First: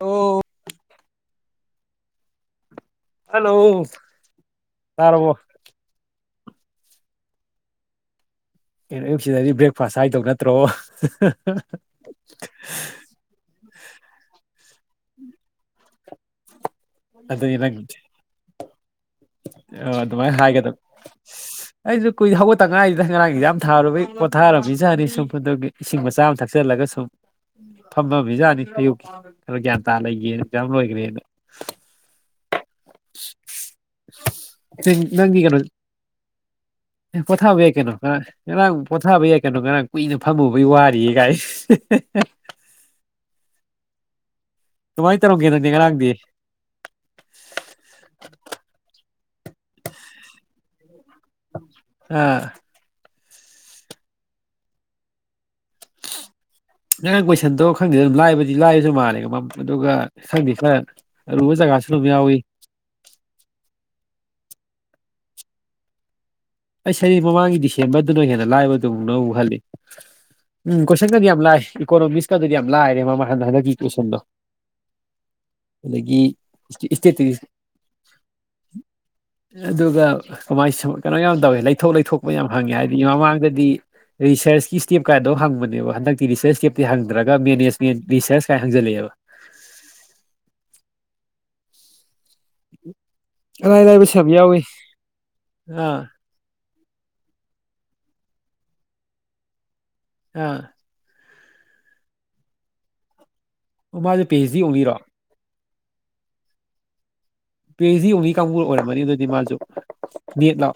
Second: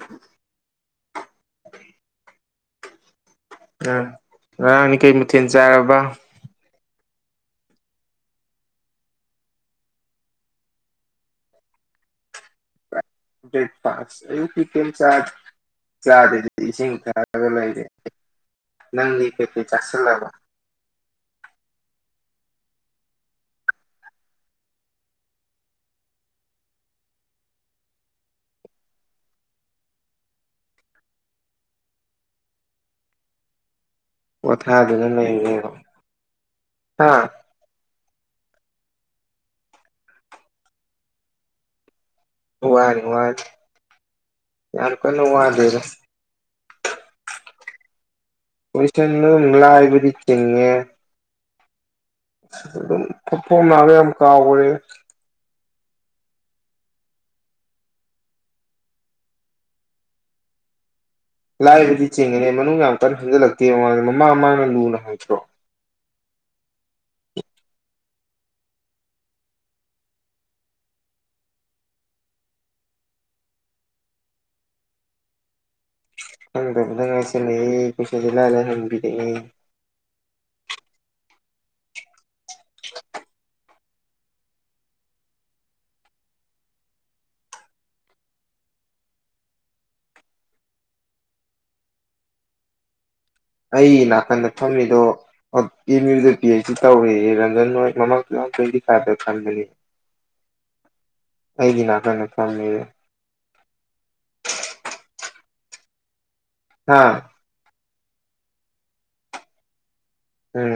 ꯑꯣ ꯍꯜꯂꯣ ꯑ ꯉꯔꯥꯡꯒꯤ ꯀꯩ ꯇꯥꯔꯕꯣ ꯃꯊꯦꯜ ꯆꯥꯔꯕ ꯀꯩꯅꯣ ꯑꯌꯨꯛꯁꯤꯗꯗꯤ ꯕ꯭ꯔꯦꯛꯐꯥꯁ ꯍꯥꯏꯗꯧ ꯅꯠꯇ꯭ꯔꯣ ꯕꯔꯦꯛꯐꯥꯁ ꯑꯌꯨꯛꯀꯤ ꯀꯩꯝꯆꯥ ꯆꯥꯕꯨꯗꯤ ꯏꯁꯤꯡ ꯊꯛꯑꯒ ꯑꯗꯨꯅꯤ ꯂꯩꯔꯦ ꯅꯪꯗꯤ ꯅꯪꯗꯤ ꯀꯩꯀꯩ ꯑ ꯆꯥꯁꯤꯜꯂꯕ ꯑꯗꯨꯃꯥꯏꯅ ꯍꯥꯏꯒꯗꯕ ꯑꯩꯁꯨ ꯀꯨꯏꯗꯤ ꯍꯧꯒꯠꯇ ꯉꯥꯏꯔꯤꯗ ꯉꯔꯥꯡꯒꯤ ꯑꯦꯖꯥꯝ ꯊꯥꯔꯨꯕꯩ ꯄꯣꯊꯥꯔꯝꯃꯤꯖꯥꯠꯅꯤ ꯁꯨꯝ ꯐꯨꯠꯇꯒꯤ ꯏꯁꯤꯡ ꯃꯆꯥ ꯑꯃ ꯊꯛꯆꯜꯂꯒ ꯁꯨꯝ ꯐꯝꯃꯃꯤꯖꯥꯅꯤ ꯑꯌꯨꯛꯀꯤ ꯈꯔ ꯒ꯭ꯌꯥꯟ ꯇꯥ ꯂꯩꯒꯦꯅ ꯑꯦꯖꯥꯝ ꯂꯣꯏꯈ꯭ꯔꯦꯅ ꯎꯝ ꯄꯣꯊꯥꯗꯨꯅ ꯅꯪꯒꯤ ꯀꯩꯅꯣ ꯂꯩꯔꯤꯅꯦꯕ ꯍꯥ ꯄꯣꯊꯥꯕ ꯌꯥꯏ ꯀꯩꯅꯣ ꯉꯔꯥꯡ ꯄꯣꯊꯥꯕ ꯌꯥꯏ ꯀꯩꯅꯣ ꯉꯔꯥꯡ ꯀꯨꯏꯅ ꯐꯝꯃꯨꯕꯩ ꯋꯥꯔꯤꯌꯦ ꯀꯥꯏ ꯋꯥꯗꯦ ꯋꯥꯗꯦ ꯀꯃꯥꯏꯅ ꯇꯧꯔꯝꯒꯦ ꯅꯪꯗꯤ ꯉꯔꯥꯡꯗꯤ ꯀꯣꯏꯁꯟꯗꯣ ꯂꯥꯏꯕꯗꯤ ꯆꯤꯡꯉꯦ ꯑꯥ ꯑꯗꯨꯝ ꯐꯣꯐꯣꯡ ꯅꯥꯕ ꯌꯥꯝ ꯀꯥꯎꯒꯔꯦ ꯅꯪ ꯀꯣꯏꯁꯟꯗꯣ ꯈꯪꯗꯦ ꯑꯗꯨꯝ ꯂꯥꯏꯕꯗꯤ ꯂꯥꯏꯔꯁꯨ ꯃꯥꯜꯂꯦ ꯑꯗꯨꯒ ꯈꯪꯗꯦ ꯈꯔ ꯑꯔꯨꯕ ꯖꯒꯥꯁꯨ ꯑꯗꯨꯝ ꯂꯥꯏꯕꯗꯤ ꯌꯥꯎꯋꯤ ꯆꯤꯡꯉꯤꯅꯤ ꯃꯅꯨꯡ ꯌꯥꯝ ꯀꯟꯅ ꯍꯟꯖꯤꯜꯂꯛꯇꯦ ꯃꯃꯥꯡꯗ ꯃꯃꯥꯡ ꯃꯃꯥꯡꯅ ꯂꯨꯅ ꯍꯪꯉꯛꯇ꯭ꯔꯣ ꯑꯩꯁꯑꯩ ꯃꯃꯥꯡꯒꯤ ꯗꯤꯁꯦꯝꯕꯔꯗꯨꯅ ꯍꯦꯟꯅ ꯂꯥꯛꯏꯕꯗꯨꯃꯨꯛꯅ ꯑꯃꯨꯛ ꯈꯜꯂꯤ ꯎꯝ ꯀꯣꯏꯁꯟꯒꯗꯤ ꯌꯥꯝ ꯂꯥꯏ ꯏꯀꯣꯅꯣꯃꯤꯛꯁꯀꯗꯨꯗꯤ ꯌꯥꯝ ꯂꯥꯏꯔꯦ ꯃꯥꯃꯡ ꯍꯟ ꯍꯟꯗꯛꯀꯤ ꯀꯣꯏꯁꯟꯗꯣ ꯑꯗꯒꯤ ꯈꯪꯗꯕ ꯏꯁꯇꯦꯠꯇꯤ ꯉꯥꯏꯁꯜꯂꯛꯑꯦ ꯀꯣꯏꯁꯗꯤ ꯂꯥꯏ ꯂꯥꯏ ꯍꯪꯕꯤꯔꯛꯑꯦ ꯑꯗꯨꯒ ꯀꯃꯥꯏ ꯁꯨ ꯀꯩꯅꯣ ꯌꯥꯝ ꯇꯧꯑꯦ ꯂꯩꯊꯣꯛ ꯂꯩꯊꯣꯛꯄ ꯌꯥꯝ ꯍꯪꯉꯦ ꯍꯥꯏꯗꯤ ꯃꯃꯥꯡꯗꯗꯤ ꯔꯤꯁꯔꯁꯀꯤ ꯏꯁꯇꯦꯞ ꯀꯥꯏꯗꯣ ꯍꯪꯕꯅꯦꯕ ꯍꯟꯗꯛꯇꯤ ꯔꯤꯁꯔꯁ ꯏꯁꯇꯦꯞꯇꯤ ꯍꯪꯗ꯭ꯔꯒ ꯃꯦꯅꯦꯖꯃꯦꯟ ꯔꯤꯁꯔꯁ ꯀꯥꯏ ꯍꯖꯜꯂꯛꯑꯦꯕ ꯎ ꯑꯩꯒꯤ ꯅꯥꯀꯟꯗ ꯐꯝꯃꯤꯗꯣ ꯑꯒ ꯑꯥ MU P H C ꯇꯧꯒꯔꯤ Ranjan ꯍꯣꯏ ꯃꯃꯥꯡ ꯇꯨ ꯊꯥꯎꯖꯟ ꯇ꯭ꯋꯦꯟꯇꯤ ꯐꯥꯏꯚꯇ ꯈꯟꯕꯅꯤ ꯑꯥ ꯑꯩꯒꯤ ꯅꯥꯀꯟꯗ ꯐꯝꯃꯦ ꯑꯣ ꯃꯥꯁꯦ ꯄꯦ ꯑꯦꯁ ꯗꯤ ꯑꯣꯡꯂꯤꯔꯣ ꯍꯥꯥ ꯄꯤ ꯑꯦꯁ ꯗꯤ ꯑꯣꯡꯂꯤ ꯀꯥꯡꯕꯨ ꯑꯣꯏꯔꯝꯃꯅꯤ ꯑꯗꯨꯗꯤ ꯃꯥꯁꯨ ꯅꯦꯠ ꯂꯣ ꯎꯝ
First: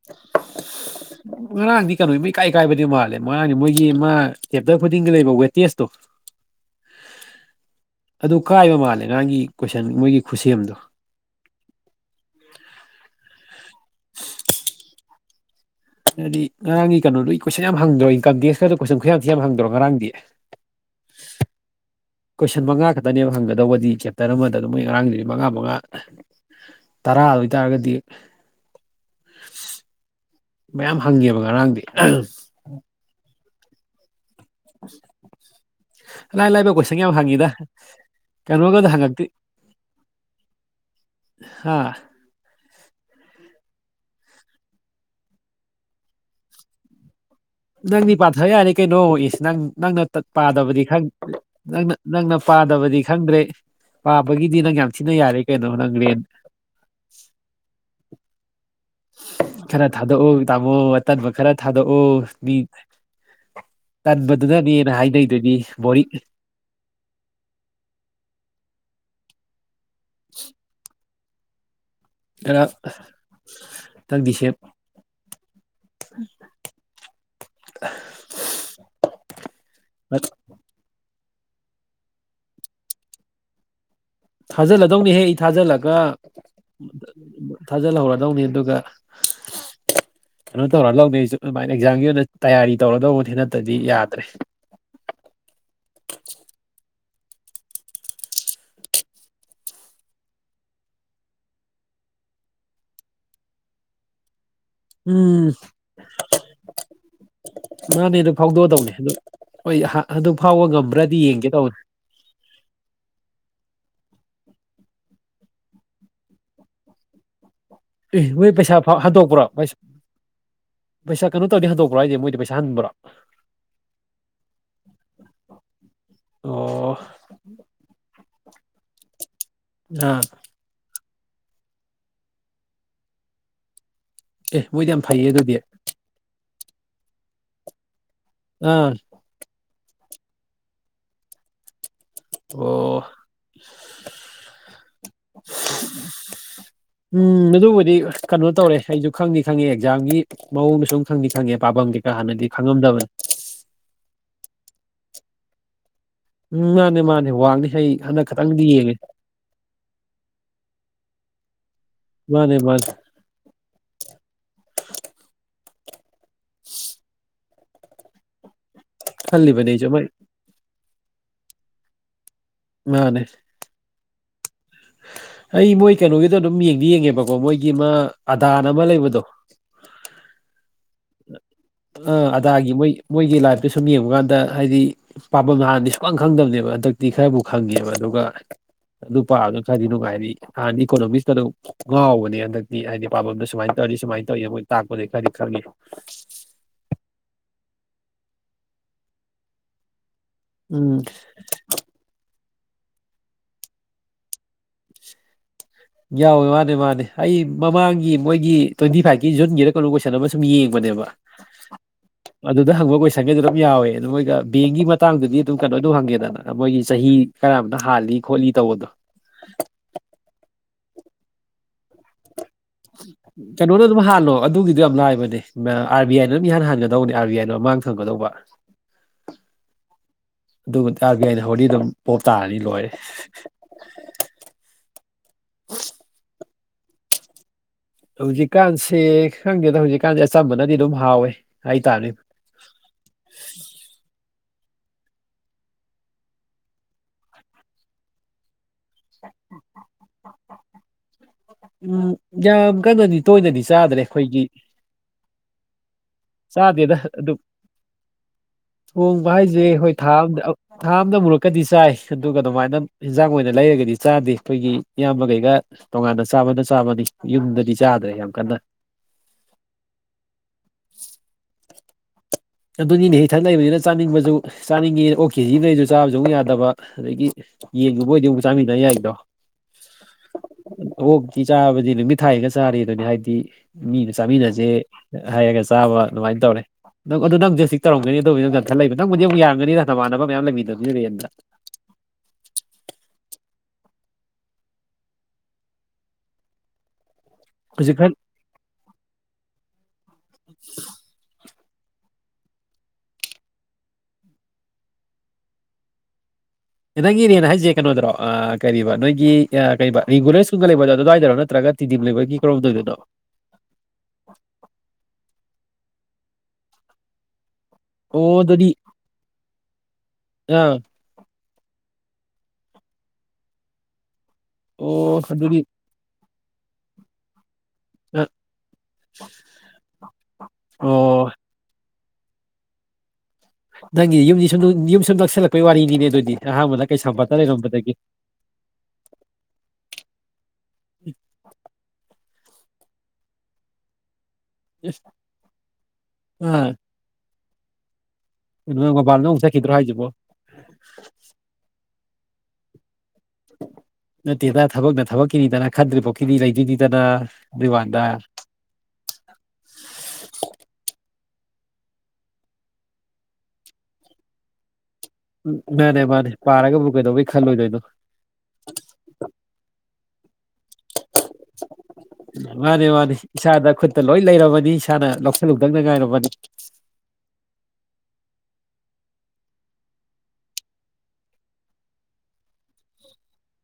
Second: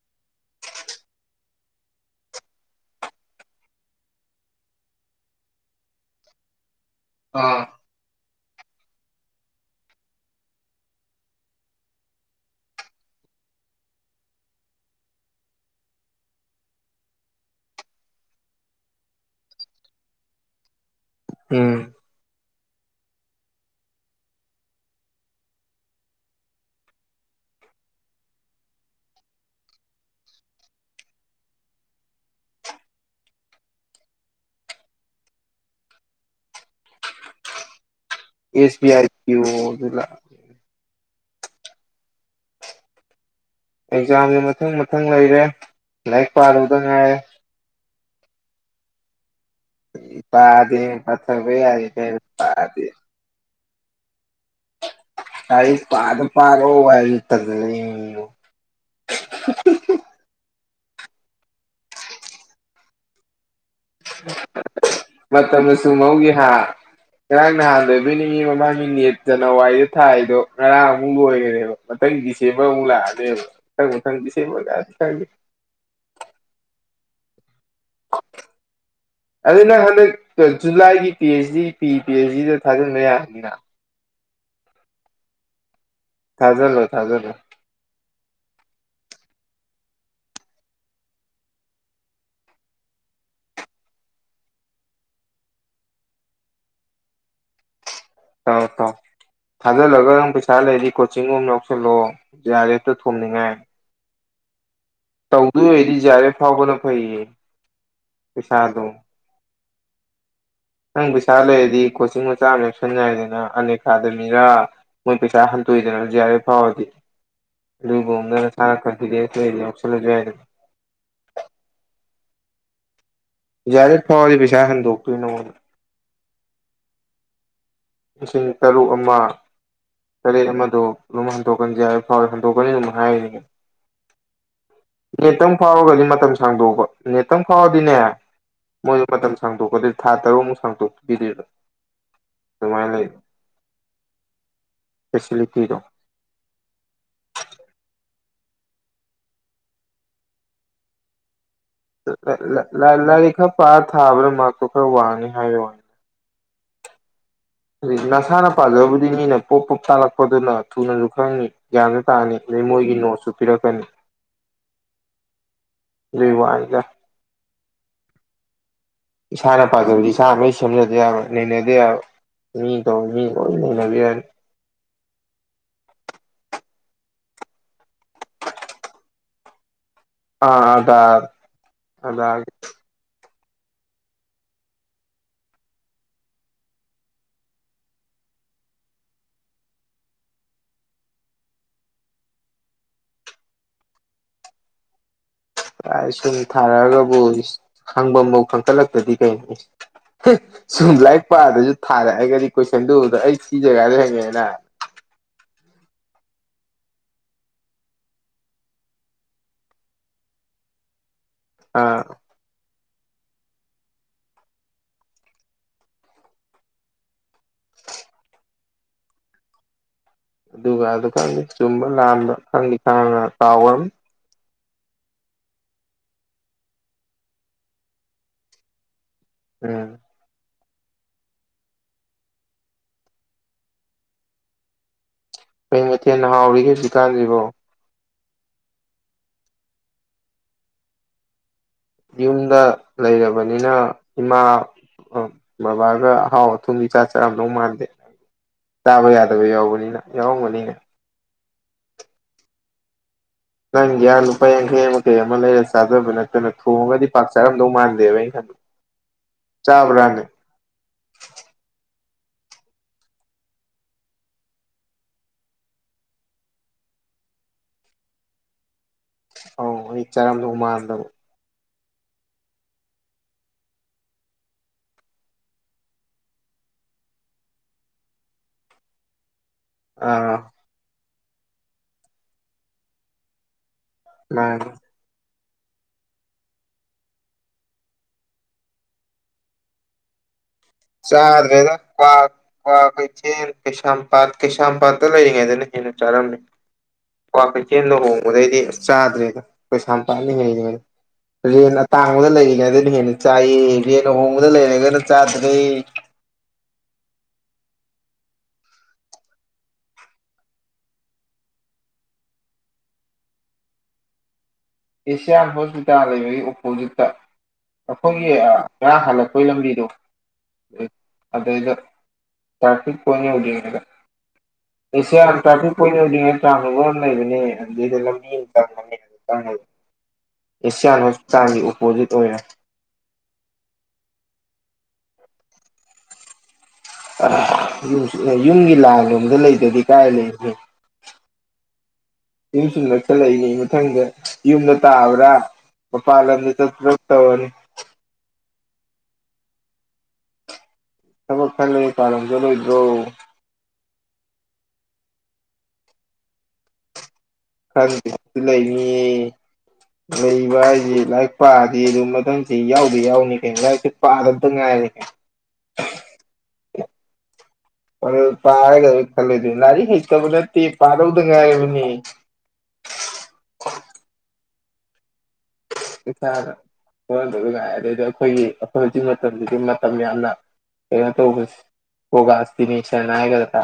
[inaudible] ꯉꯔꯥꯡꯗꯤ ꯀꯩꯅꯣꯃꯥ ꯏꯃꯩꯀꯥꯏ ꯀꯥꯏꯕꯗꯤ ꯃꯥꯜꯂꯦ ꯉꯔꯥꯡꯗꯤ ꯃꯣꯏꯒꯤ ꯃꯥ ꯄꯦꯞꯄꯔ ꯈꯨꯗꯤꯡꯒꯤ ꯂꯩꯕ ꯋꯦꯇꯦꯁꯇꯣ ꯑꯥ ꯑꯗꯨ ꯀꯥꯏꯕ ꯃꯥꯜꯂꯦ ꯉꯥꯔꯡꯒꯤ ꯀꯣꯏꯁꯟ ꯃꯣꯏꯒꯤ ꯈꯨꯠꯁꯦꯝꯗꯣ ꯍꯥꯏꯗꯤ ꯉꯔꯥꯡꯒꯤ ꯀꯩꯅꯣꯗꯨꯒꯤ ꯀꯣꯏꯁꯟ ꯌꯥꯝ ꯍꯪꯗ꯭ꯔꯣ ꯏꯟꯀꯝ ꯇꯦꯛꯁ ꯀꯗꯣ ꯀꯣꯏꯁꯟ ꯈꯨꯕꯣꯝ ꯊꯤ ꯌꯥꯝ ꯍꯪꯗ꯭ꯔꯣ ꯉꯔꯥꯡꯗꯤ ꯎꯝ ꯀꯣꯏꯁꯟ ꯃꯉꯥ ꯈꯛꯇꯅꯦꯕ ꯍꯪꯒꯗꯧꯕꯗꯤ ꯆꯦꯞꯇꯔ ꯑꯃꯗ ꯑꯗꯨꯝ ꯃꯣꯏ ꯉꯔꯥꯡꯗꯨꯗꯤ ꯃꯉꯥ ꯃꯉꯥ ꯇꯔꯥ ꯑꯣꯏꯇꯥꯔꯒꯗꯤ ꯃꯌꯥꯝ ꯍꯪꯉꯦꯕ ꯉꯔꯥꯡꯗꯤ ꯂꯥꯏ ꯂꯥꯏꯕ ꯀꯣꯏꯁꯟ ꯌꯥꯝ ꯍꯪꯉꯤꯗ ꯑꯦꯁ ꯀꯩꯅꯣꯒꯗꯣ ꯕꯤ ꯑꯥꯏ ꯍꯪꯉꯛꯇꯦ ꯄꯤ ꯑꯣ ꯍꯥ ꯑꯦꯛꯖꯥꯝꯁꯦ ꯃꯊꯪ ꯃꯊꯪ ꯂꯩꯔꯦ ꯂꯥꯏꯔꯤꯛ ꯄꯥꯔꯨꯗ ꯉꯥꯏꯔꯦ ꯅꯪꯅꯤ ꯄꯊꯥ ꯌꯥꯔꯦ ꯀꯩꯩꯅꯣ ꯏꯁ ꯅꯪ ꯅꯪꯅ ꯄꯥꯗꯦ ꯄꯥꯗꯕꯗꯤ ꯄꯥꯊꯕ ꯌꯥꯔꯤꯈꯩ ꯅꯪꯅ ꯄꯥꯗꯦ ꯄꯥꯗꯕꯗꯤ ꯈꯪꯗ꯭ꯔꯦ ꯄꯥꯕꯒꯤꯗꯤ ꯅꯪ ꯌꯥꯝ ꯊꯤꯅ ꯌꯥꯔꯦ ꯀꯩꯅꯣ ꯂꯥꯏꯔꯤꯛ ꯅꯪ ꯔꯦꯟ ꯄꯥꯗ ꯄꯥꯔꯣ ꯍꯥꯏꯁꯨ ꯇꯟꯖꯜꯂꯛ ꯢꯅꯦꯕꯣ ꯈꯔ ꯊꯥꯗꯣꯛꯑꯣ ꯇꯥꯃꯣ ꯑꯇꯟꯕ ꯈꯔ ꯊꯥꯗꯣꯛꯑꯣ ꯃꯤ ꯇꯟꯕꯗꯨꯅꯅꯦꯅ ꯍꯥꯏꯅꯩꯗꯨꯅꯤ ꯃꯇꯝꯅ ꯕꯣꯔꯤꯡ ꯆꯨꯝꯍꯧꯈꯤ ꯍꯥ ꯉꯔꯥꯡ ꯅꯍꯥꯟꯗ ꯑꯣꯏꯕꯣꯏ ꯅꯤꯡꯏ ꯃꯃꯥꯡꯒꯤ ꯅꯤꯠ ꯖꯅꯋꯥꯔꯤꯗ ꯊꯥꯏꯗꯣ ꯉꯔꯥꯡꯃꯨꯛ ꯂꯣꯏꯈꯔꯦꯕ ꯃꯊꯪ ꯈꯔ ꯗꯤꯁꯦꯝꯕꯔ ꯑꯃꯨꯛ ꯂꯥꯛꯑꯅꯦꯦꯕ ꯃꯊꯪ ꯃꯊꯪ ꯈꯤꯇꯪ ꯗꯤꯁꯦꯞ ꯗꯤꯁꯦꯝꯕꯔꯗꯗꯤ ꯈꯪꯗꯦ ꯑꯣ ꯑꯗꯨ ꯅꯪ ꯍꯟꯗꯛ ꯖꯨꯂꯥꯏꯒꯤ ꯄꯤ ꯑꯩꯆ ꯗꯤ ꯄꯤ ꯄꯤ ꯑꯩꯆ ꯗꯤꯗ ꯊꯥꯖꯤꯟꯕ ꯌꯥꯕꯅꯤꯅ ꯊꯥꯖꯤꯜꯂꯗꯧꯅꯤꯍꯦ ꯑꯩ ꯊꯥꯖꯤꯜꯂꯒ ꯊꯥꯖꯜꯂꯣ ꯊꯥꯖꯜꯣ ꯊꯥꯖꯤꯜꯍꯧꯔꯗꯧꯅꯤ ꯑꯗꯨꯒ ꯀꯩꯅꯣ ꯇꯧꯔ ꯂꯧꯅꯩ ꯑꯩꯁꯨ ꯑꯗꯨꯃꯥꯏꯅ ꯑꯦꯛꯖꯥꯝꯒꯤ ꯑꯣꯏꯅ ꯇꯌꯥꯔꯤ ꯇꯧꯔꯗꯧꯕꯗꯤ ꯅꯠꯇꯗꯤ ꯌꯥꯗ꯭ꯔꯦ ꯇ ꯇꯥꯎ ꯊꯥꯖꯤꯜꯂꯒ ꯄꯩꯁꯥ ꯂꯩꯔꯤ ꯀꯣꯆꯤꯡ ꯔꯣꯝ ꯌꯥꯎꯁꯜꯂꯛꯑꯣ ꯗꯤ ꯑꯥꯔꯦꯇ ꯊꯣꯝꯅꯤꯡꯉꯥꯏ ꯎꯝ ꯇꯧꯗꯣꯏ ꯑꯣꯏꯔꯗꯤ ꯖꯤ ꯑꯥꯔ ꯑꯦꯐ ꯐꯥꯎꯕꯅ ꯐꯩꯌꯦ ꯃꯥꯅꯦ ꯑꯗꯨ ꯄꯩꯁꯥꯗꯣ ꯐꯥꯎꯗꯣꯛꯑꯗꯧꯅꯦ ꯑꯗꯨ ꯍꯣꯏ ꯑꯗꯨꯛ ꯐꯥꯎꯕꯒ ꯅꯪ ꯄꯩꯁꯥ ꯂꯩꯔꯗꯤ ꯀꯣꯆꯤꯡ ꯃꯆꯥ ꯑꯃ ꯂꯦꯎꯁꯟꯉꯥꯏꯗꯅ ꯑꯟ ꯑꯦꯀꯥꯗꯃꯤꯔꯥ ꯃꯣꯏ ꯄꯩꯁꯥ ꯍꯟꯇꯣꯛꯏꯗꯅ ꯌꯥꯔꯦ ꯐꯥꯎꯔꯗꯤ ꯑꯦ ꯑꯂꯨꯕꯣꯝꯗꯅ ꯃꯣꯏ ꯄꯩꯁꯥ ꯁꯥꯔꯀ ꯐꯗꯦ ꯍꯟꯗꯣꯛꯄ꯭ꯔꯣ ꯑꯩꯈ ꯌꯥꯎꯁꯜꯂꯁꯨ ꯌꯥꯏꯗꯅ ꯄꯩꯁꯥ ꯀꯩꯅꯣ ꯇꯧꯗꯤ ꯍꯟꯗꯣꯛꯄ꯭ꯔꯥ ꯍꯥꯏꯗꯤ ꯃꯣꯏꯗ ꯄꯩꯁꯥ ꯍꯟꯕ꯭ꯔꯥ ꯌꯥꯖꯔꯦꯠ ꯐꯥꯎꯔꯗꯤ ꯄꯩꯁꯥ ꯍꯟꯗꯣꯛꯇꯣꯏꯅꯣꯉꯣꯟꯗ ꯑꯣ ꯎꯝ ꯂꯤꯁꯤꯡ ꯇꯔꯨꯛ ꯑꯃ ꯑꯥ ꯇꯔꯦꯠ ꯑꯃꯗꯣ ꯑꯗꯨꯝ ꯍꯟꯗꯣꯛꯀꯟꯁꯦ ꯍꯥꯏꯕ ꯐꯥꯎꯔꯦ ꯍꯟꯗꯣꯛꯀꯅꯤ ꯑꯗꯨꯝ ꯍꯥꯏꯔꯤꯅꯦ ꯑꯦ ꯃꯣꯏꯗꯤ ꯌꯥꯝ ꯐꯩꯌꯦ ꯑꯗꯨꯗꯤ ꯅꯦꯠꯇꯪ ꯐꯥꯎꯔꯒꯗꯤ ꯃꯇꯝ ꯁꯥꯡꯗꯣꯛꯄ ꯅꯦꯠꯇꯪ ꯐꯥꯎꯔꯗꯤꯅꯦ ꯑꯥ ꯃꯣꯏꯁꯨ ꯃꯇꯝ ꯁꯥꯡꯗꯣꯛꯀꯗꯣꯏ ꯊꯥ ꯇꯔꯨꯛꯃꯨꯛ ꯁꯥꯡꯇꯣꯛꯄꯤꯗ꯭ꯔꯤꯗꯣ ꯑꯣ ꯑꯗꯨꯉ ꯂꯩ ꯐꯦꯁꯤꯂꯤꯇꯤꯗꯣ ꯎꯝ ꯑꯗꯨꯕꯨꯗꯤ ꯀꯩꯅꯣ ꯇꯧꯔꯦ ꯑꯩꯁꯨ ꯈꯪꯉ ꯈꯪꯉꯤ ꯑꯦꯛꯖꯥꯝꯒꯤ ꯃꯑꯣꯡꯗ ꯁꯨꯝ ꯈꯪꯗꯤ ꯈꯪꯉꯦ ꯄꯥꯐꯝ ꯀꯩꯀꯥ ꯍꯥꯟꯅꯗꯤ ꯈꯪꯉꯝꯗꯕꯅ ꯄꯥ ꯊꯥꯕ꯭ꯔꯥ ꯃꯥ ꯈꯔ ꯋꯥꯡꯅꯤ ꯍꯥꯏ ꯋꯥꯅꯤ ꯎꯝ ꯃꯥꯅꯦ ꯃꯥꯅꯦ ꯋꯥꯡꯅꯤ ꯗꯤ ꯑꯩ ꯍꯟꯗꯛ ꯅꯁꯥꯅ ꯈꯇꯪꯗꯤ ꯌꯦꯡꯉꯦ ꯄꯥꯖꯕꯕꯨꯗꯤ ꯃꯤꯅ ꯄꯣꯞ ꯄꯣꯞ ꯇꯥꯜꯂꯛꯄꯗꯨꯅ ꯊꯨꯅꯁꯨ ꯈꯪꯉꯤ ꯒ꯭ꯌꯥꯟꯁꯨ ꯇꯥꯅꯤ ꯃꯥꯅꯦ ꯑꯗꯩ ꯃꯥꯅꯦ ꯃꯣꯏꯒꯤ ꯅꯣꯠꯁꯨ ꯄꯤꯔꯛꯀꯅꯤ ꯑꯗꯨꯣꯏ ꯋꯥꯅꯤꯗ ꯏꯁꯥꯅ ꯈꯜꯂꯤꯕꯅꯦ ꯑꯩꯁꯨ ꯑꯃ ꯄꯥꯖꯕꯗꯤ ꯏꯁꯥꯅ ꯑꯩ ꯁꯦꯝꯖꯗꯦ ꯌꯥꯕ ꯅꯩꯅꯗꯦ ꯌꯥꯕ ꯃꯤꯗꯧ ꯃꯥꯅꯦ ꯃꯤ ꯂꯣꯏ ꯅꯩꯅꯕ ꯌꯥꯅꯤ ꯑꯩ ꯃꯣꯏ ꯀꯩꯅꯣꯒꯤꯗꯣ ꯑꯗꯨꯝ ꯌꯦꯡꯗꯤ ꯌꯦꯡꯉꯦꯕꯀꯣ ꯃꯣꯏꯒꯤ ꯑꯃ ꯑꯗꯥꯟ ꯑꯃ ꯂꯩꯕꯗꯣ ꯑ ꯑꯗ ꯑꯥ ꯑꯗꯦ ꯑꯗꯥꯒꯤ ꯃꯣꯏ ꯃꯣꯏꯒꯤ ꯂꯥꯏꯐꯇ ꯁꯨꯝ ꯌꯦꯡꯕ ꯀꯥꯟꯗ ꯍꯥꯏꯗꯤ ꯄꯥꯐꯝꯝ ꯍꯥꯟꯗꯤ ꯁꯨꯛꯈꯪ ꯈꯪꯗꯕꯅꯦꯕ ꯍꯟꯗꯛꯇꯤ ꯈꯔꯕꯨ ꯈꯪꯉꯦꯕ ꯑꯗꯨꯒ ꯂꯄꯥꯗ ꯈꯔꯗꯤ ꯅꯨꯡꯉꯥꯏꯔꯤ ꯍꯥꯟꯅ ꯏꯀꯣꯅꯣꯃꯤꯛꯁꯇ ꯑꯗꯨ ꯉꯥꯎꯕꯅꯦ ꯍꯟꯗꯛꯇꯤ ꯍꯥꯏꯗꯤ ꯄꯥꯐꯝꯝꯗ ꯁꯨꯃꯥꯏꯅ ꯇꯧꯔꯤ ꯁꯨꯃꯥꯏꯅ ꯇꯧꯔꯤ ꯃꯣꯏ ꯇꯥꯛꯄꯅꯤ ꯈꯔꯤ ꯈꯜꯂꯤ ꯄꯥꯏ ꯁꯨꯝ ꯊꯥꯔꯛꯑꯒꯕꯨ ꯍꯪꯐꯝꯐꯥꯎ ꯈꯪꯀꯠꯂꯛꯇꯄꯗꯤ ꯀꯩꯅꯣ ꯁꯨꯝ ꯎꯝ ꯂꯥꯏꯔꯤꯛ ꯄꯥꯗꯁꯨ ꯊꯥꯔꯛꯑꯒꯗꯤ ꯀꯣꯏꯁꯟꯗꯨꯗ ꯑꯩ ꯁꯤ ꯖꯒꯥꯗ ꯍꯪꯉꯛꯦꯅ ꯌꯥꯎꯋꯦ ꯃꯥꯅꯦ ꯃꯥꯅꯦ ꯑꯩ ꯃꯃꯥꯡꯒꯤ ꯃꯣꯏꯒꯤ ꯇ꯭ꯋꯦꯟꯇꯤ ꯐꯥꯏꯚꯀꯤ ꯖꯨꯟꯒꯤꯗ ꯀꯩꯅꯣ ꯀꯣꯏꯁꯟ ꯑꯃ ꯁꯨꯝ ꯌꯦꯡꯕꯅꯦꯕ ꯑ ꯑꯗꯨꯗ ꯍꯪꯕ ꯀꯣꯏꯁꯟꯒꯩꯗ ꯑꯗꯨꯝ ꯌꯥꯎꯋꯦ ꯑꯗꯨ ꯃꯣꯏꯒ ꯕꯦꯡꯒꯤ ꯃꯇꯥꯡꯗꯨꯗꯤ ꯑꯗꯨꯝ ꯀꯩꯅꯣ ꯇꯝ ꯍꯪꯒꯦꯗꯅ ꯃꯣꯏꯒꯤ ꯆꯍꯤ ꯀꯔꯝꯕꯇ ꯍꯥꯜꯂꯤ ꯈꯣꯠꯂꯤ ꯇꯧꯕꯗꯣ ꯑꯗꯨꯒ ꯑꯗꯨꯀꯥꯟꯗ ꯆꯨꯝꯕ ꯂꯥꯝꯕ ꯀꯩꯅꯗ ꯑꯗꯨ ꯍꯥꯜꯣ ꯑꯗꯨꯒꯤꯗꯤꯣ ꯌꯥꯝ ꯂꯥꯏꯕꯅꯦ ꯑꯥꯔ ꯕꯤ ꯑꯥꯏꯅ ꯑꯗꯨꯝ ꯏꯍꯥꯟ ꯍꯥꯟꯒꯗꯧꯕꯅꯤ ꯑꯥꯔ ꯕꯤ ꯑꯥꯏꯅ ꯃꯃꯥꯡ ꯊꯝꯒꯗꯧꯕ ꯎꯝ ꯑꯗꯨꯩꯅ ꯍꯧꯣꯔꯗꯤ ꯑꯗꯨꯝ ꯄꯣ ꯇꯥꯔꯅꯤ ꯂꯣꯏꯔꯦ ꯀ ꯃꯊꯦꯜ ꯍꯥꯎꯔꯤꯒꯦ ꯍꯧꯖꯤꯛꯀꯥꯟꯁꯤꯕꯣ ꯍꯧꯖꯤꯛꯀꯥꯟꯁꯦ ꯈꯪꯗꯦꯗ ꯍꯧꯖꯤꯛꯀꯥꯟꯁꯦ ꯑꯆꯝꯕꯅꯗꯤ ꯑꯗꯨꯝ ꯍꯥꯎꯋꯦ ꯍꯥꯏꯇꯥꯔꯦ ꯌꯨꯝꯗ ꯂꯩꯔꯕꯅꯤꯅ ꯏꯃꯥ ꯑ ꯕꯥꯒ ꯍꯥꯎ ꯊꯨꯝꯃꯤ ꯆꯥ ꯆꯔꯝ ꯂꯧ ꯃꯥꯔꯗꯦ ꯆꯥꯕ ꯌꯥꯗꯕ ꯌꯥꯎꯕꯅꯤꯅ ꯌꯥꯎꯔꯝꯒꯅꯤꯅ ꯎꯝ ꯌꯥ ꯀꯗꯥꯗꯤ ꯅꯪꯒꯤ ꯂꯨꯄꯥ ꯌꯥꯡꯈꯩ ꯑꯃꯈꯩ ꯑꯃ ꯂꯩꯔ ꯆꯥꯗꯕ ꯅꯠꯇꯅ ꯆꯥꯗꯦꯗ ꯊꯣꯡꯉꯒꯗꯤ ꯄꯥꯛ ꯆꯥꯔꯝꯗꯧ ꯃꯥꯜꯂꯤ ꯗꯕ ꯍ ꯍꯣꯡꯕ ꯍꯥꯏꯁꯦ ꯍꯣꯏ ꯊꯥ ꯑꯗ ꯊꯥꯝꯗ ꯃꯨꯔꯛꯀꯗꯤ ꯆꯥꯏ ꯑꯗꯨꯒ ꯑꯗꯨꯃꯥꯏꯅ ꯏꯟꯖꯥꯡ ꯑꯣꯏꯅ ꯂꯩꯔꯒꯗꯤ ꯆꯥꯗꯦ ꯑꯩꯈꯣꯏꯒꯤ ꯏꯌꯥꯝꯕꯈꯩꯒ ꯇꯣꯉꯥꯟꯅ ꯆꯥꯕꯅ ꯆꯥꯕꯅꯤ ꯌꯨꯝꯗꯗꯤ ꯆꯥꯗ꯭ꯔꯦ ꯌꯥꯝ ꯀꯟꯅ ꯑꯣ ꯑꯩ ꯆꯥꯔꯝꯗꯒ ꯃꯥꯟꯅꯗꯕ ꯑꯗꯨꯅꯤꯅꯦ ꯍꯦꯛꯊꯪ ꯂꯩꯕꯅꯤꯅ ꯆꯥꯅꯤꯡꯕꯁꯨ ꯆꯥꯅꯤꯡꯉꯦ ꯑꯣ ꯀꯦꯖꯤ ꯂꯩꯁꯨ ꯆꯥꯕꯁꯨ ꯑꯃꯨꯛ ꯌꯥꯗꯕ ꯑꯗꯒꯤ ꯌꯦꯡꯉꯨꯕꯣꯏꯗꯤꯕꯨ ꯆꯥꯃꯤꯟꯅ ꯌꯥꯏꯗꯣ ꯑꯥ ꯑꯣꯛꯇꯤ ꯆꯥꯕꯗꯤ ꯅꯨꯃꯤꯠ ꯊꯥꯏꯒ ꯆꯥꯔꯤ ꯑꯗꯨꯅꯤ ꯍꯥꯏꯕꯗꯤ ꯃꯤꯅ ꯆꯥꯃꯤꯟꯅꯁꯦ ꯃꯥꯅꯤ ꯍꯩꯔꯒ ꯆꯥꯕ ꯑꯗꯨꯃꯥꯏꯅ ꯇꯧꯔꯦ ꯅꯪ ꯑꯗꯨ ꯅꯪꯁꯨꯖꯤꯛꯧꯔꯝꯒꯅꯤ ꯑꯗꯨꯕꯨ ꯅꯪ ꯆꯟꯊꯠꯛꯕ ꯅꯪꯕꯨꯗꯤ ꯑꯃꯨꯛꯡꯒꯅꯤꯅ ꯅꯃꯥꯟꯅꯕ ꯃꯌꯥꯝ ꯂꯩꯕꯤꯗꯅ ꯆꯥ ꯐꯦꯗ ꯀ꯭ꯥꯛ ꯀ꯭ꯋꯥꯛ ꯀꯩꯊꯦꯜ ꯀꯩꯁꯥꯝꯄꯥꯠ ꯀꯩꯁꯥꯝꯄꯥꯠꯇ ꯂꯩꯔꯤꯉꯩꯗꯅ ꯍꯦꯟꯅ ꯆꯥꯔꯝꯃꯦ ꯀ꯭ ꯀꯩꯊꯦꯜ ꯂꯨ ꯍꯧꯖꯤꯛ ꯈꯔ ꯍꯣꯡꯕꯗꯩꯗꯤ ꯑꯁ ꯆꯥꯗ꯭ꯔꯦꯗ ꯄꯩꯁꯥꯝ ꯄꯥꯅꯤꯡꯉꯅꯤꯡꯉꯗ ꯔꯦꯟ ꯑꯇꯥꯡꯕꯗ ꯂꯩꯔꯤꯉꯩꯗꯅ ꯍꯦꯟꯅ ꯆꯥꯏꯌꯦ ꯔꯦꯟ ꯑꯍꯣꯡꯕꯗ ꯂꯩꯔꯒꯅ ꯆꯥꯗꯩ ꯅꯪꯒꯤꯅꯦꯦꯅ ꯍꯥꯏꯁꯦ ꯀꯩꯅꯣꯗꯔꯣ ꯀꯔꯤꯕ ꯅꯣꯏꯒꯤ ꯀ ꯔꯤꯒꯨꯂꯔ ꯁ꯭ꯀꯒ ꯂꯩꯕꯗꯣ ꯑꯗꯨꯋꯥꯏꯗꯔꯣ ꯅꯠꯇ꯭ꯔꯒ ꯇꯤꯗꯤꯝ ꯂꯩꯕꯔ ꯀꯔꯝꯗꯣꯏꯅꯣ ꯑꯦꯁꯤꯌꯥꯟ ꯍꯣꯁꯄꯤꯇꯥꯜ ꯂꯩꯕꯒꯤ ꯑꯣꯄꯣꯖꯤꯠꯇ ꯑꯩꯈꯣꯏꯒꯤ ꯑꯣ ꯑꯗꯨꯗꯤ ꯈꯔ ꯍꯜꯂꯛꯄ ꯀꯣꯏꯂꯝꯝꯕꯤꯗꯣ ꯑꯥ ꯑꯗꯩꯗ ꯇ꯭ꯔꯥꯐꯤꯛꯟ ꯑꯣ ꯍꯗꯤꯗꯁꯤ ꯑꯗꯨꯗꯤ ꯇꯥꯐꯤꯛ ꯀꯣꯏꯅ ꯎꯔꯤꯉꯩ ꯆꯥꯡꯅꯕ ꯑꯃ ꯂꯩꯕꯅꯦ ꯑꯗꯨꯏꯗ ꯑꯥ ꯂꯝꯕꯤ ꯑꯃ ꯀꯅꯤꯪ ꯑꯦꯁꯤꯌꯥꯟ ꯑꯣ ꯍꯣꯁꯄꯤꯇꯥꯜꯒꯤ ꯑꯣꯄꯣꯖꯤꯠ ꯑꯣꯏꯔꯦ ꯅꯪꯒꯤ ꯌꯨꯝꯗꯤ ꯁꯨꯝꯨꯝ ꯌꯨꯝ ꯁꯨꯝ ꯅꯛꯁꯤꯜꯂꯛꯄꯒꯤ ꯋꯥꯔꯤꯅꯤꯅꯦ ꯑꯗꯨꯏꯗꯤ ꯑ ꯃ ꯀꯩ ꯌꯨꯝ ꯌꯨꯝꯒꯤ ꯂꯥꯡꯂꯣꯝꯗ ꯂꯩꯗꯗꯤ ꯀꯥꯏ ꯂꯩꯁꯦ ꯎꯝ ꯌꯨꯝ ꯁꯨꯝ ꯅꯛꯁꯜꯂꯛꯏꯅꯦ ꯃꯊꯪꯗ ꯌꯨꯝꯗ ꯏꯁ ꯇꯥꯕ꯭ꯔꯥ ꯃꯄꯜ ꯂꯝꯗ ꯆꯠꯇꯄ꯭ꯔꯥ ꯇꯅꯤ ꯃꯣꯕꯥꯜꯗ ꯍꯣꯡꯖꯈꯤꯗ꯭ꯔꯣ ꯍꯥꯏꯁꯤꯕꯣ ꯊꯕꯛ ꯈꯜꯂ ꯀꯥꯔꯖꯔꯣꯏꯗ꯭ꯔꯣ ꯅꯠꯇꯦꯗ ꯊꯕꯛꯅ ꯊꯕꯛꯀꯤꯅꯤꯗꯅ ꯈꯟꯗ꯭ꯔꯤꯐꯥꯎꯀꯤꯗꯤ ꯂꯩꯗꯣꯏꯅꯤꯗꯅ ꯑꯗꯨꯏ ꯋꯥꯅꯤꯗ ꯈꯪꯗ ꯂꯩꯅꯤꯌꯦ ꯂꯩꯕ ꯍꯥꯏꯁꯤꯦ ꯂꯥꯏꯔꯤꯛ ꯄꯥꯗꯤ ꯑꯗꯨ ꯃꯊꯪꯁꯤ ꯌꯥꯎꯗꯤ ꯌꯥꯎꯅꯤ ꯀꯩ ꯂꯥꯏꯔꯤꯛꯁꯦ ꯄꯥꯗꯕꯇ ꯉꯥꯏꯔꯦ ꯀꯩ ꯎꯝ ꯃꯥꯅꯦ ꯃꯥꯅꯦ ꯄꯥꯔꯒꯕꯨꯨꯛ ꯀꯩꯗꯧꯕꯩ ꯈꯜꯂꯣꯏꯗꯣꯏꯅꯣ ꯄꯥꯔꯒ ꯈꯜꯂꯗꯤ ꯅꯥꯥꯔꯤꯛ ꯍꯩꯇꯕ ꯅꯠꯇꯦ ꯄꯥꯔꯧꯗ ꯉꯥꯏꯔꯕꯅꯤ ꯃꯥꯅꯤ ꯃꯥꯅꯤ ꯏꯁꯥꯗ ꯈꯨꯠꯇ ꯂꯣꯏ ꯂꯩꯔꯕꯅꯤ ꯏꯁꯥꯅ ꯂꯧ ꯗꯒ ꯐꯔ ꯍꯗ ꯉꯥꯏ ꯑ ꯑꯗꯨꯗꯩꯗꯤ ꯑꯩꯈꯣꯏꯒꯤ ꯑꯩꯈꯣꯏ ꯍꯧꯖꯤꯛ ꯃꯇꯝꯁꯤꯗꯤ ꯃꯇꯝ ꯌꯥꯝꯅ ꯀꯩꯅꯣ ꯇꯧꯕꯁ ꯍꯒꯁꯇꯅꯤ ꯆꯅꯥ ꯍꯥꯏ ꯀꯗ꯭ꯔ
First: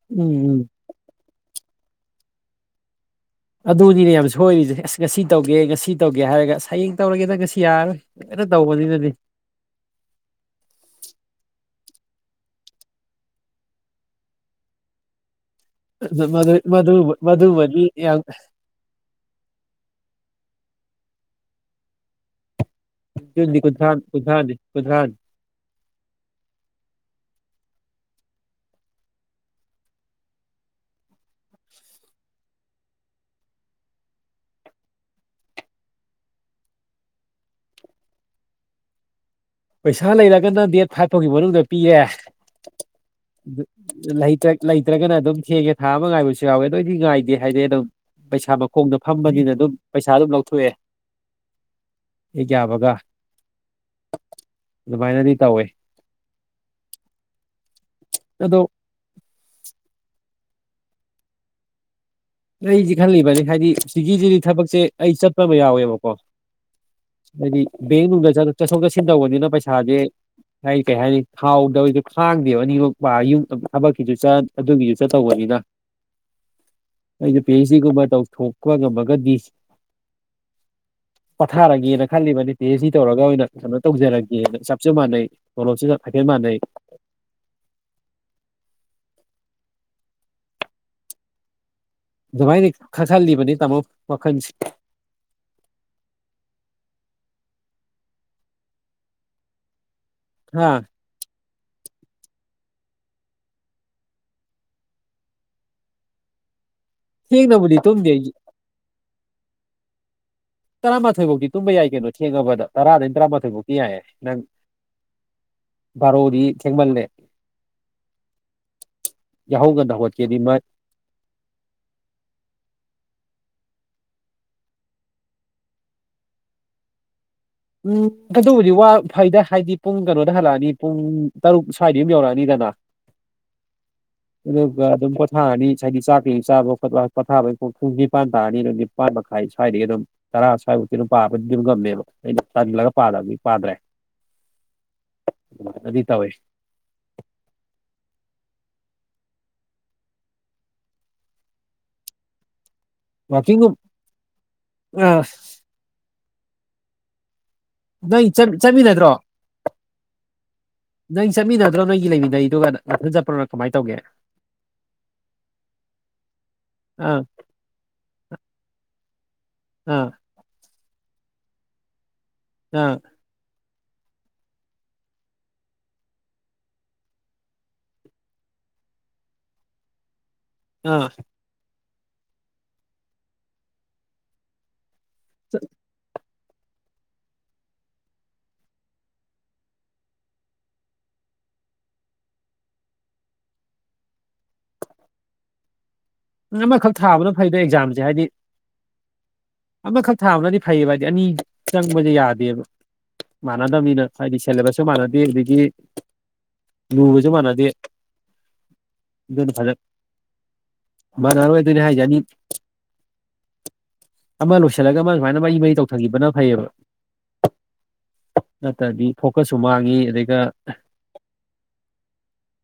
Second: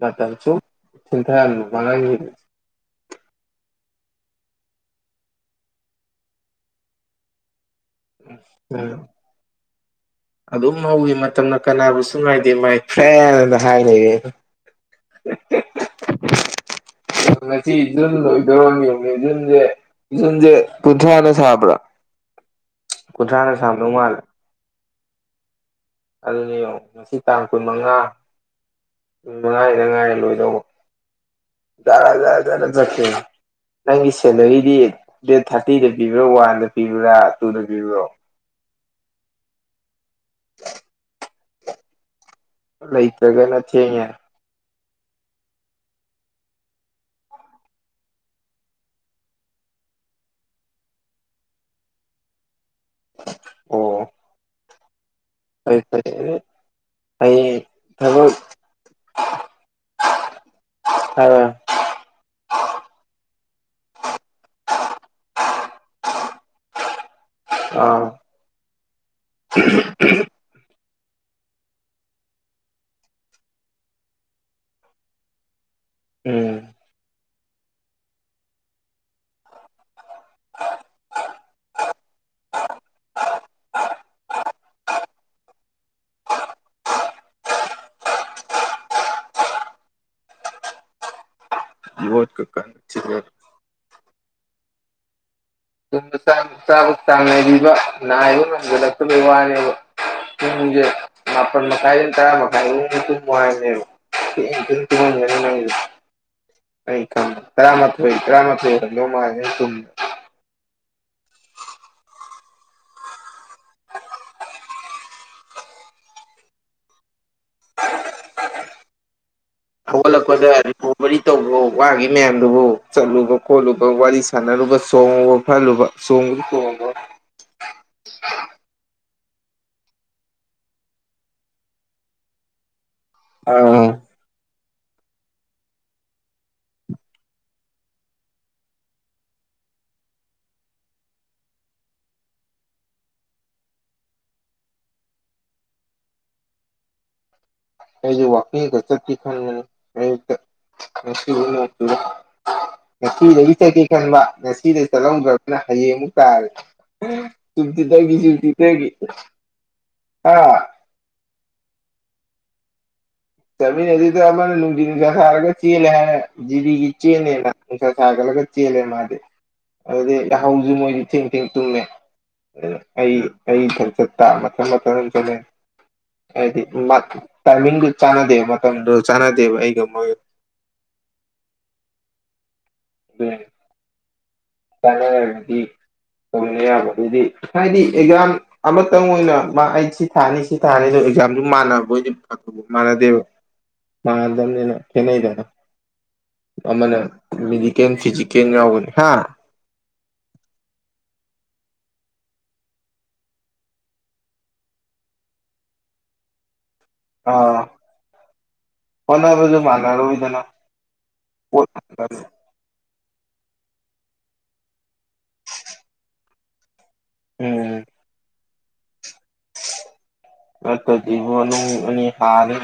ꯅ ꯇ ꯎꯝ ꯆꯁꯨ ꯎꯝ ꯆꯟꯊꯔ ꯃꯉ ꯑꯗꯨꯅꯤꯅꯦ ꯌꯥꯝ ꯁꯣꯏꯔꯤꯁꯦ ꯑꯁ ꯉꯁꯤ ꯇꯧꯒꯦ ꯉꯁꯤ ꯇꯧꯒꯦ ꯍꯥꯏꯔꯒ ꯍꯌꯦꯡ ꯇꯧꯔꯒꯦꯗ ꯉꯁꯤ ꯌꯥꯔꯔꯣꯏ ꯂꯣꯏꯅ ꯎꯝ ꯇꯧꯕꯅꯤꯅꯅꯦ ꯑꯗꯨꯝ ꯍꯧꯋꯤ ꯃꯇꯝꯅ ꯀꯅꯥꯕꯨꯁꯨ ꯉꯥꯏꯗꯦ ꯃꯥꯏꯐ꯭ꯔꯦꯅ ꯍꯥꯏꯂꯩꯌꯦ ꯍꯦꯛ ꯍꯦꯛ ꯗꯗ ꯃꯗꯨꯕꯥ ꯉꯁꯤ ꯖꯨꯟ ꯂꯣꯏꯗꯧꯔ꯭ꯕꯅꯤ ꯌꯦꯡꯉꯨꯅꯦ ꯖꯨꯟꯁꯦ ꯖꯨꯟꯁꯦ ꯀꯨꯟꯊ꯭ꯔꯥꯅ ꯁꯕ꯭ꯔꯥ꯫ ꯖꯨꯟꯗꯤ ꯀꯨꯟꯊ꯭ꯔꯥꯅꯤ ꯃꯥꯜꯂꯦ ꯀꯨꯟꯊ꯭ꯔꯥꯅꯤ ꯀꯨꯟꯊ꯭ꯔꯥꯅꯤ ꯑꯗꯨꯅꯤ ꯌꯦꯡꯉꯣ ꯉꯁꯤ ꯇꯥꯡ ꯀꯨꯟ ꯃꯉꯥ ꯅꯨꯃꯤꯠ ꯃꯉꯥꯅꯤꯗꯥ ꯉꯥꯏꯔꯦ ꯂꯣꯏꯗꯧꯕ ꯖꯔꯖꯔ ꯖꯔ ꯆꯠꯈꯤꯅꯤ꯫ ꯅꯪꯒꯤ ꯁꯦꯂꯔꯤꯗꯤ ꯗꯦꯠ ꯊꯥꯔꯇꯤꯗ ꯄꯤꯕ꯭ꯔꯥ ꯋꯥꯟꯗ ꯄꯤꯕ꯭ꯔꯥ ꯇꯨꯗ ꯄꯤꯕ꯭ꯔꯣ ꯄꯩꯁꯥ ꯂꯩꯔꯒꯅ ꯗꯦꯠ ꯐꯥꯏꯚ ꯐꯥꯎꯒꯤ ꯃꯅꯨꯡꯗ ꯄꯤꯌꯦꯦ ꯂꯩꯇ꯭ꯔꯒꯅ ꯊꯦꯡꯉꯦ ꯂꯩꯇꯛ ꯂꯩꯇ꯭ꯔꯒꯅ ꯑꯗꯨꯝ ꯊꯦꯡꯉꯦ ꯊꯥ ꯑꯃ ꯉꯥꯏꯕꯁꯨ ꯌꯥꯎꯋꯦ ꯑꯗꯣ ꯑꯩꯗꯤ ꯉꯥꯏꯗꯦ ꯍꯥꯏꯔꯦ ꯑꯗꯨꯝ ꯄꯩꯁꯥ ꯃꯈꯣꯡꯗ ꯐꯝꯕꯅꯤꯅ ꯑꯗꯨꯝ ꯄꯩꯁꯥ ꯑꯗꯨꯝ ꯂꯧꯊꯣꯛꯑꯦ ꯍꯦꯛ ꯌꯥꯕꯒ ꯑꯣ ꯗꯨꯃꯥꯏꯅꯗꯤ ꯐꯔꯦ ꯐꯔꯦ ꯑꯗꯣ ꯍꯥꯏꯔꯣ ꯂꯩꯖꯤ ꯈꯜꯂꯤꯕꯅꯤ ꯍꯥꯏꯗꯤ ꯍꯤꯒꯤ ꯍꯤꯖꯤꯒꯤ ꯊꯕꯛꯁꯦ ꯑꯩ ꯆꯠꯄ ꯑꯃ ꯌꯥꯎꯋꯦꯕꯀꯣ ꯍꯥꯏꯗꯤ ꯑꯥ ꯕꯦꯡꯀꯨꯝꯕꯗ ꯆꯠꯂ ꯆꯠꯊꯣꯛ ꯆꯠꯁꯤꯟ ꯇꯧꯕꯅꯤꯅ ꯄꯩꯁꯥꯥꯖꯦ ꯍꯥꯏ ꯀꯩ ꯍꯥꯏꯅꯤ ꯊꯥꯎꯗꯑꯣꯏꯔꯁꯨ ꯈꯥꯡꯗꯦꯕ ꯑꯅꯤꯃꯛ ꯄ꯭ꯔꯒ ꯌꯨꯝ ꯊꯕꯛꯀꯤꯁꯨ ꯆꯇ ꯑꯗꯨꯒꯤꯁꯨ ꯆꯠ ꯇꯧꯕꯅꯤꯅ꯫ ꯑꯔ ꯑꯩꯅ ꯄꯤ ꯑꯩꯆ ꯗꯤ ꯒꯨꯝꯕ ꯇꯧꯊꯣꯛꯄ ꯉꯝꯃꯒꯗꯤ ꯑꯥ ꯄꯠꯊꯥꯔꯒꯦꯅ ꯈꯜꯂꯤꯕ ꯄꯤ ꯑꯩꯆ ꯗꯤ ꯇꯧꯔꯒ ꯑꯣꯏꯅ ꯀꯩꯅꯣ ꯇꯧꯖꯔꯒꯦꯅ ꯆꯞꯁꯨ ꯃꯥꯟꯅꯩ ꯇꯣꯂꯣꯞ ꯁꯤꯒ ꯍꯥꯏꯈꯩ ꯃꯅꯩ ꯌꯣꯠ ꯀꯀꯥ ꯑꯗꯨꯃꯥꯏꯅ ꯈꯥꯍꯜ ꯇꯨꯝꯕ ꯈꯥꯍꯜꯂꯤꯕꯅꯤ ꯇꯥꯃꯣ ꯋꯥꯈꯜꯁꯤ ꯇꯨꯝꯕ ꯆꯥꯕ ꯆꯕ ꯆꯥꯡ ꯅꯥꯏꯕꯤꯕ ꯉꯥꯏꯕ ꯉꯝꯖꯜꯂꯛꯇꯕꯩ ꯋꯥꯅꯦꯕ꯫ ꯍꯥ ꯄꯨꯡꯖꯦ ꯃꯄꯟ ꯃꯈꯥꯏꯗꯩꯅ ꯇꯔꯥ ꯃꯈꯥꯏꯕꯨꯛ ꯃꯅꯨꯡꯗꯥ ꯇꯨꯝꯃꯨ ꯍꯥꯏꯕꯅꯦꯕ ꯄꯦꯟꯅ ꯑꯃꯨꯛꯇ ꯇꯨꯝꯒꯦ꯫ ꯑꯩꯅ ꯈꯪꯕꯗ ꯊꯦꯡꯅꯕꯨꯗꯤ ꯇꯨꯝꯗꯦ ꯇꯔꯥꯃꯊꯣꯏ ꯑꯩꯁꯦ ꯇꯔꯥꯃꯊꯣꯏ ꯍꯦꯟꯜꯝꯗꯧ ꯃꯥꯜꯂꯦ ꯅꯪꯅ ꯇꯨꯝꯕꯗ꯫ ꯇꯔꯥꯃꯥꯊꯣꯏꯐꯧꯗꯤ ꯇꯨꯝꯕ ꯌꯥꯏ ꯀꯩꯅꯣ ꯊꯦꯡꯉꯕꯗ ꯇꯔꯥꯗꯩꯅ ꯇꯔꯥꯃꯥꯊꯣꯏꯐꯧꯗꯤ ꯌꯥꯏꯌꯦ ꯅꯪ ꯕꯥꯔꯣꯗꯤ ꯊꯦꯡꯃꯜꯂꯦ ꯌꯥꯍꯧ ꯉꯟꯅ ꯍꯧꯒꯠꯀꯦꯗꯤ ꯃꯥꯏ ꯋꯥꯔꯤ ꯇꯧꯕ꯭ꯔꯣ ꯋꯥꯒꯤ ꯃꯌꯥꯝꯗꯨꯕꯣ ꯆꯠꯂꯨꯕ ꯈꯣꯠꯂꯨꯕ ꯋꯥꯔꯤ ꯁꯥꯟꯅꯔꯨꯕ ꯁꯣꯡꯉꯨꯕ ꯐꯜꯂꯨꯕ꯫ ꯆꯣꯡꯕꯨꯗꯤ ꯆꯣꯡꯕꯔꯣ ꯎꯝ ꯑꯗꯨꯕꯨꯗꯤ ꯋꯥ ꯐꯩꯗ ꯍꯥꯏꯗꯤ ꯄꯨꯡ ꯀꯩꯅꯣꯗ ꯍꯜꯂꯛꯑꯅꯤ ꯄꯨꯡ ꯇꯔꯨꯛ ꯁ꯭ꯋꯥꯏꯗ ꯌꯨꯝ ꯌꯧꯔꯛꯑꯅꯤꯗꯅ꯫ ꯑ꯬꯬꯬ ꯑꯗꯨꯒ ꯑꯗꯨꯝ ꯄꯣꯊꯥꯔꯅꯤ ꯍꯥꯏꯗꯤ ꯆꯥꯛ ꯀꯩ ꯆꯥꯕ ꯈꯣꯠꯄ ꯄꯣꯊꯥꯕꯒꯤ ꯄꯨꯡ ꯄꯨꯡ ꯅꯤꯄꯥꯟ ꯇꯥꯔꯅꯤ ꯑꯗꯨꯗꯤ ꯅꯤꯄꯥꯥꯟ ꯃꯈꯥꯏ ꯁ꯭ꯋꯥꯏꯗꯒꯤ ꯑꯗꯨꯝ ꯇꯔꯥ ꯁ꯭ꯋꯥꯏꯃꯨꯛꯇꯤ ꯑꯗꯨꯝ ꯄꯥꯕꯗꯤ ꯑꯗꯨꯝ ꯉꯝꯃꯦꯕ ꯑꯩꯅ ꯇꯜꯂꯒ ꯄꯥꯗꯕꯗꯤ ꯄꯥꯗ꯭ꯔꯦ ꯑꯗꯨꯏ ꯇꯧꯋꯦ ꯑꯩꯁꯨ ꯋꯥꯥꯛꯀꯤꯡ ꯆꯠꯀꯦ ꯈꯟꯕꯅꯦ ꯑꯩꯌꯨꯛꯇ ꯉꯁꯤꯃꯨꯛ ꯅꯣꯡ ꯆꯨꯔꯦ ꯉꯁꯤꯗꯒꯤ ꯋꯥꯛꯀꯤꯡꯒꯨꯝ ꯆꯠꯀꯦ ꯈꯟꯕ ꯉꯁꯤꯗꯤ ꯑ ꯆꯠꯍꯧꯗ꯭ꯔꯕꯅꯤꯅ ꯍꯌꯦꯡꯃꯨꯛ ꯇꯥꯔꯦ ꯁꯨꯝ ꯊꯦꯡꯗꯒꯤ ꯅꯪ ꯁꯨꯝ ꯊꯦꯡꯗꯒꯤ ꯆꯠꯃꯤꯟꯅꯗ꯭ꯔꯣ ꯍꯥ꯬꯬꯬꯬ ꯅꯪ ꯆꯠꯃꯤꯟꯅꯗ꯭ꯔꯣ ꯅꯣꯏꯒꯤ ꯂꯩꯃꯤꯟꯅꯩꯗꯨꯒ ꯅꯊꯟ ꯆꯠꯄ꯭ꯔꯣ ꯅꯪ ꯆꯠꯃꯤꯟꯅꯗꯦꯗꯥ ꯑꯃꯅ ꯅꯪꯗꯤꯜꯒ ꯍꯔꯥꯒ ꯆꯦꯜꯂꯦ ꯍꯥꯏꯔꯦ꯫ ꯖꯤꯗꯤꯒꯤ ꯑꯥ ꯆꯦꯜꯅꯦꯅ ꯅꯨꯡꯁ ꯁꯒꯠꯂꯒ ꯆꯦꯟꯂꯦ ꯃꯥꯗꯤ ꯑꯥ ꯌꯍꯧꯁꯨ ꯃꯣꯏꯗꯤ ꯊꯦꯡ ꯊꯦꯡ ꯇꯨꯝꯃꯦ ꯑꯗꯨꯅ ꯑꯥ ꯑꯩ ꯑꯩ ꯏꯊꯟ ꯆꯠꯇ ꯃꯊꯪ ꯃꯊꯪ ꯆꯠꯂꯦ ꯏꯩꯗꯤ ꯃꯥ ꯇꯥꯏꯃꯤꯡ ꯆꯥꯟꯅꯗꯦꯕ ꯃꯇꯝꯗꯨ ꯆꯥꯟꯅꯗꯦꯕ ꯑꯩꯒ ꯃꯣꯏꯒ ꯑꯥ ꯎ ꯀꯥꯟꯅꯔꯒꯗꯤ ꯇꯧꯅꯤ ꯌꯥꯕ ꯑꯗꯨꯗꯤ ꯍꯥꯏꯗꯤ ꯑꯦꯛꯖꯥꯝ ꯑꯃꯇꯪ ꯑꯣꯏꯅ ꯃꯥ ꯑꯩ ꯁꯤ ꯊꯥꯔꯅꯤ ꯁꯤ ꯊꯥꯔꯅꯤꯗ ꯑꯦꯛꯖꯥꯝꯗꯨ ꯃꯥꯟꯅꯕꯣꯏꯗꯤ ꯃꯥꯅ ꯗꯦꯕ ꯃꯥꯝꯅꯤꯅ ꯊꯅꯗꯅ ꯑꯃꯈꯛ ꯑꯃꯅ ꯊꯥꯕꯅ ꯐꯩꯗ ꯃꯦꯗꯤꯀꯦꯜ ꯑꯦꯛꯖꯥꯝꯁꯦ ꯍꯥꯏꯗꯤ ꯐꯤꯖꯤꯀꯦꯜ ꯌꯥꯎꯕꯅꯤ ꯍꯥ ꯑꯃꯈꯛ ꯊꯥꯕꯅꯗꯤ ꯐꯩꯌꯦꯕ ꯍꯥꯏꯗꯤ ꯑꯅꯤ ꯆꯪꯕꯁꯦ ꯌꯥꯗꯦꯕ ꯃꯥꯟꯅꯗꯕꯅꯤꯅ ꯍꯥꯏꯗꯤ ꯁꯦꯂꯦꯕꯁꯁꯨ ꯃꯥꯟꯅꯗꯦ ꯑꯗꯨꯗꯒꯤ ꯂꯨꯕꯖ ꯃꯥꯟꯗꯤ ꯑꯥ ꯍꯣꯠꯅꯕꯁꯨ ꯐꯔ ꯃꯥꯟꯅꯔꯣꯏꯗꯅ ꯔꯔ ꯑꯣꯏ ꯄꯣꯠ ꯇꯨ ꯌꯥ ꯍꯥꯏꯥꯏꯖꯅꯤ ꯑꯃ ꯂꯣꯏꯁꯤꯜꯂꯒ ꯑꯃ ꯁꯨꯃꯥꯏꯅ ꯃꯔꯤ ꯃꯔꯤ ꯇꯧꯊꯈꯤꯕꯅ ꯐꯩꯌꯦꯕ ꯎꯝ ꯅꯠꯇ꯭ꯔꯗꯤ ꯐꯣꯀꯁꯁꯨ ꯃꯥꯡꯉꯤ ꯑꯗꯩꯒ ꯖꯤꯕꯨ ꯑꯅꯤ ꯍꯥꯅꯤ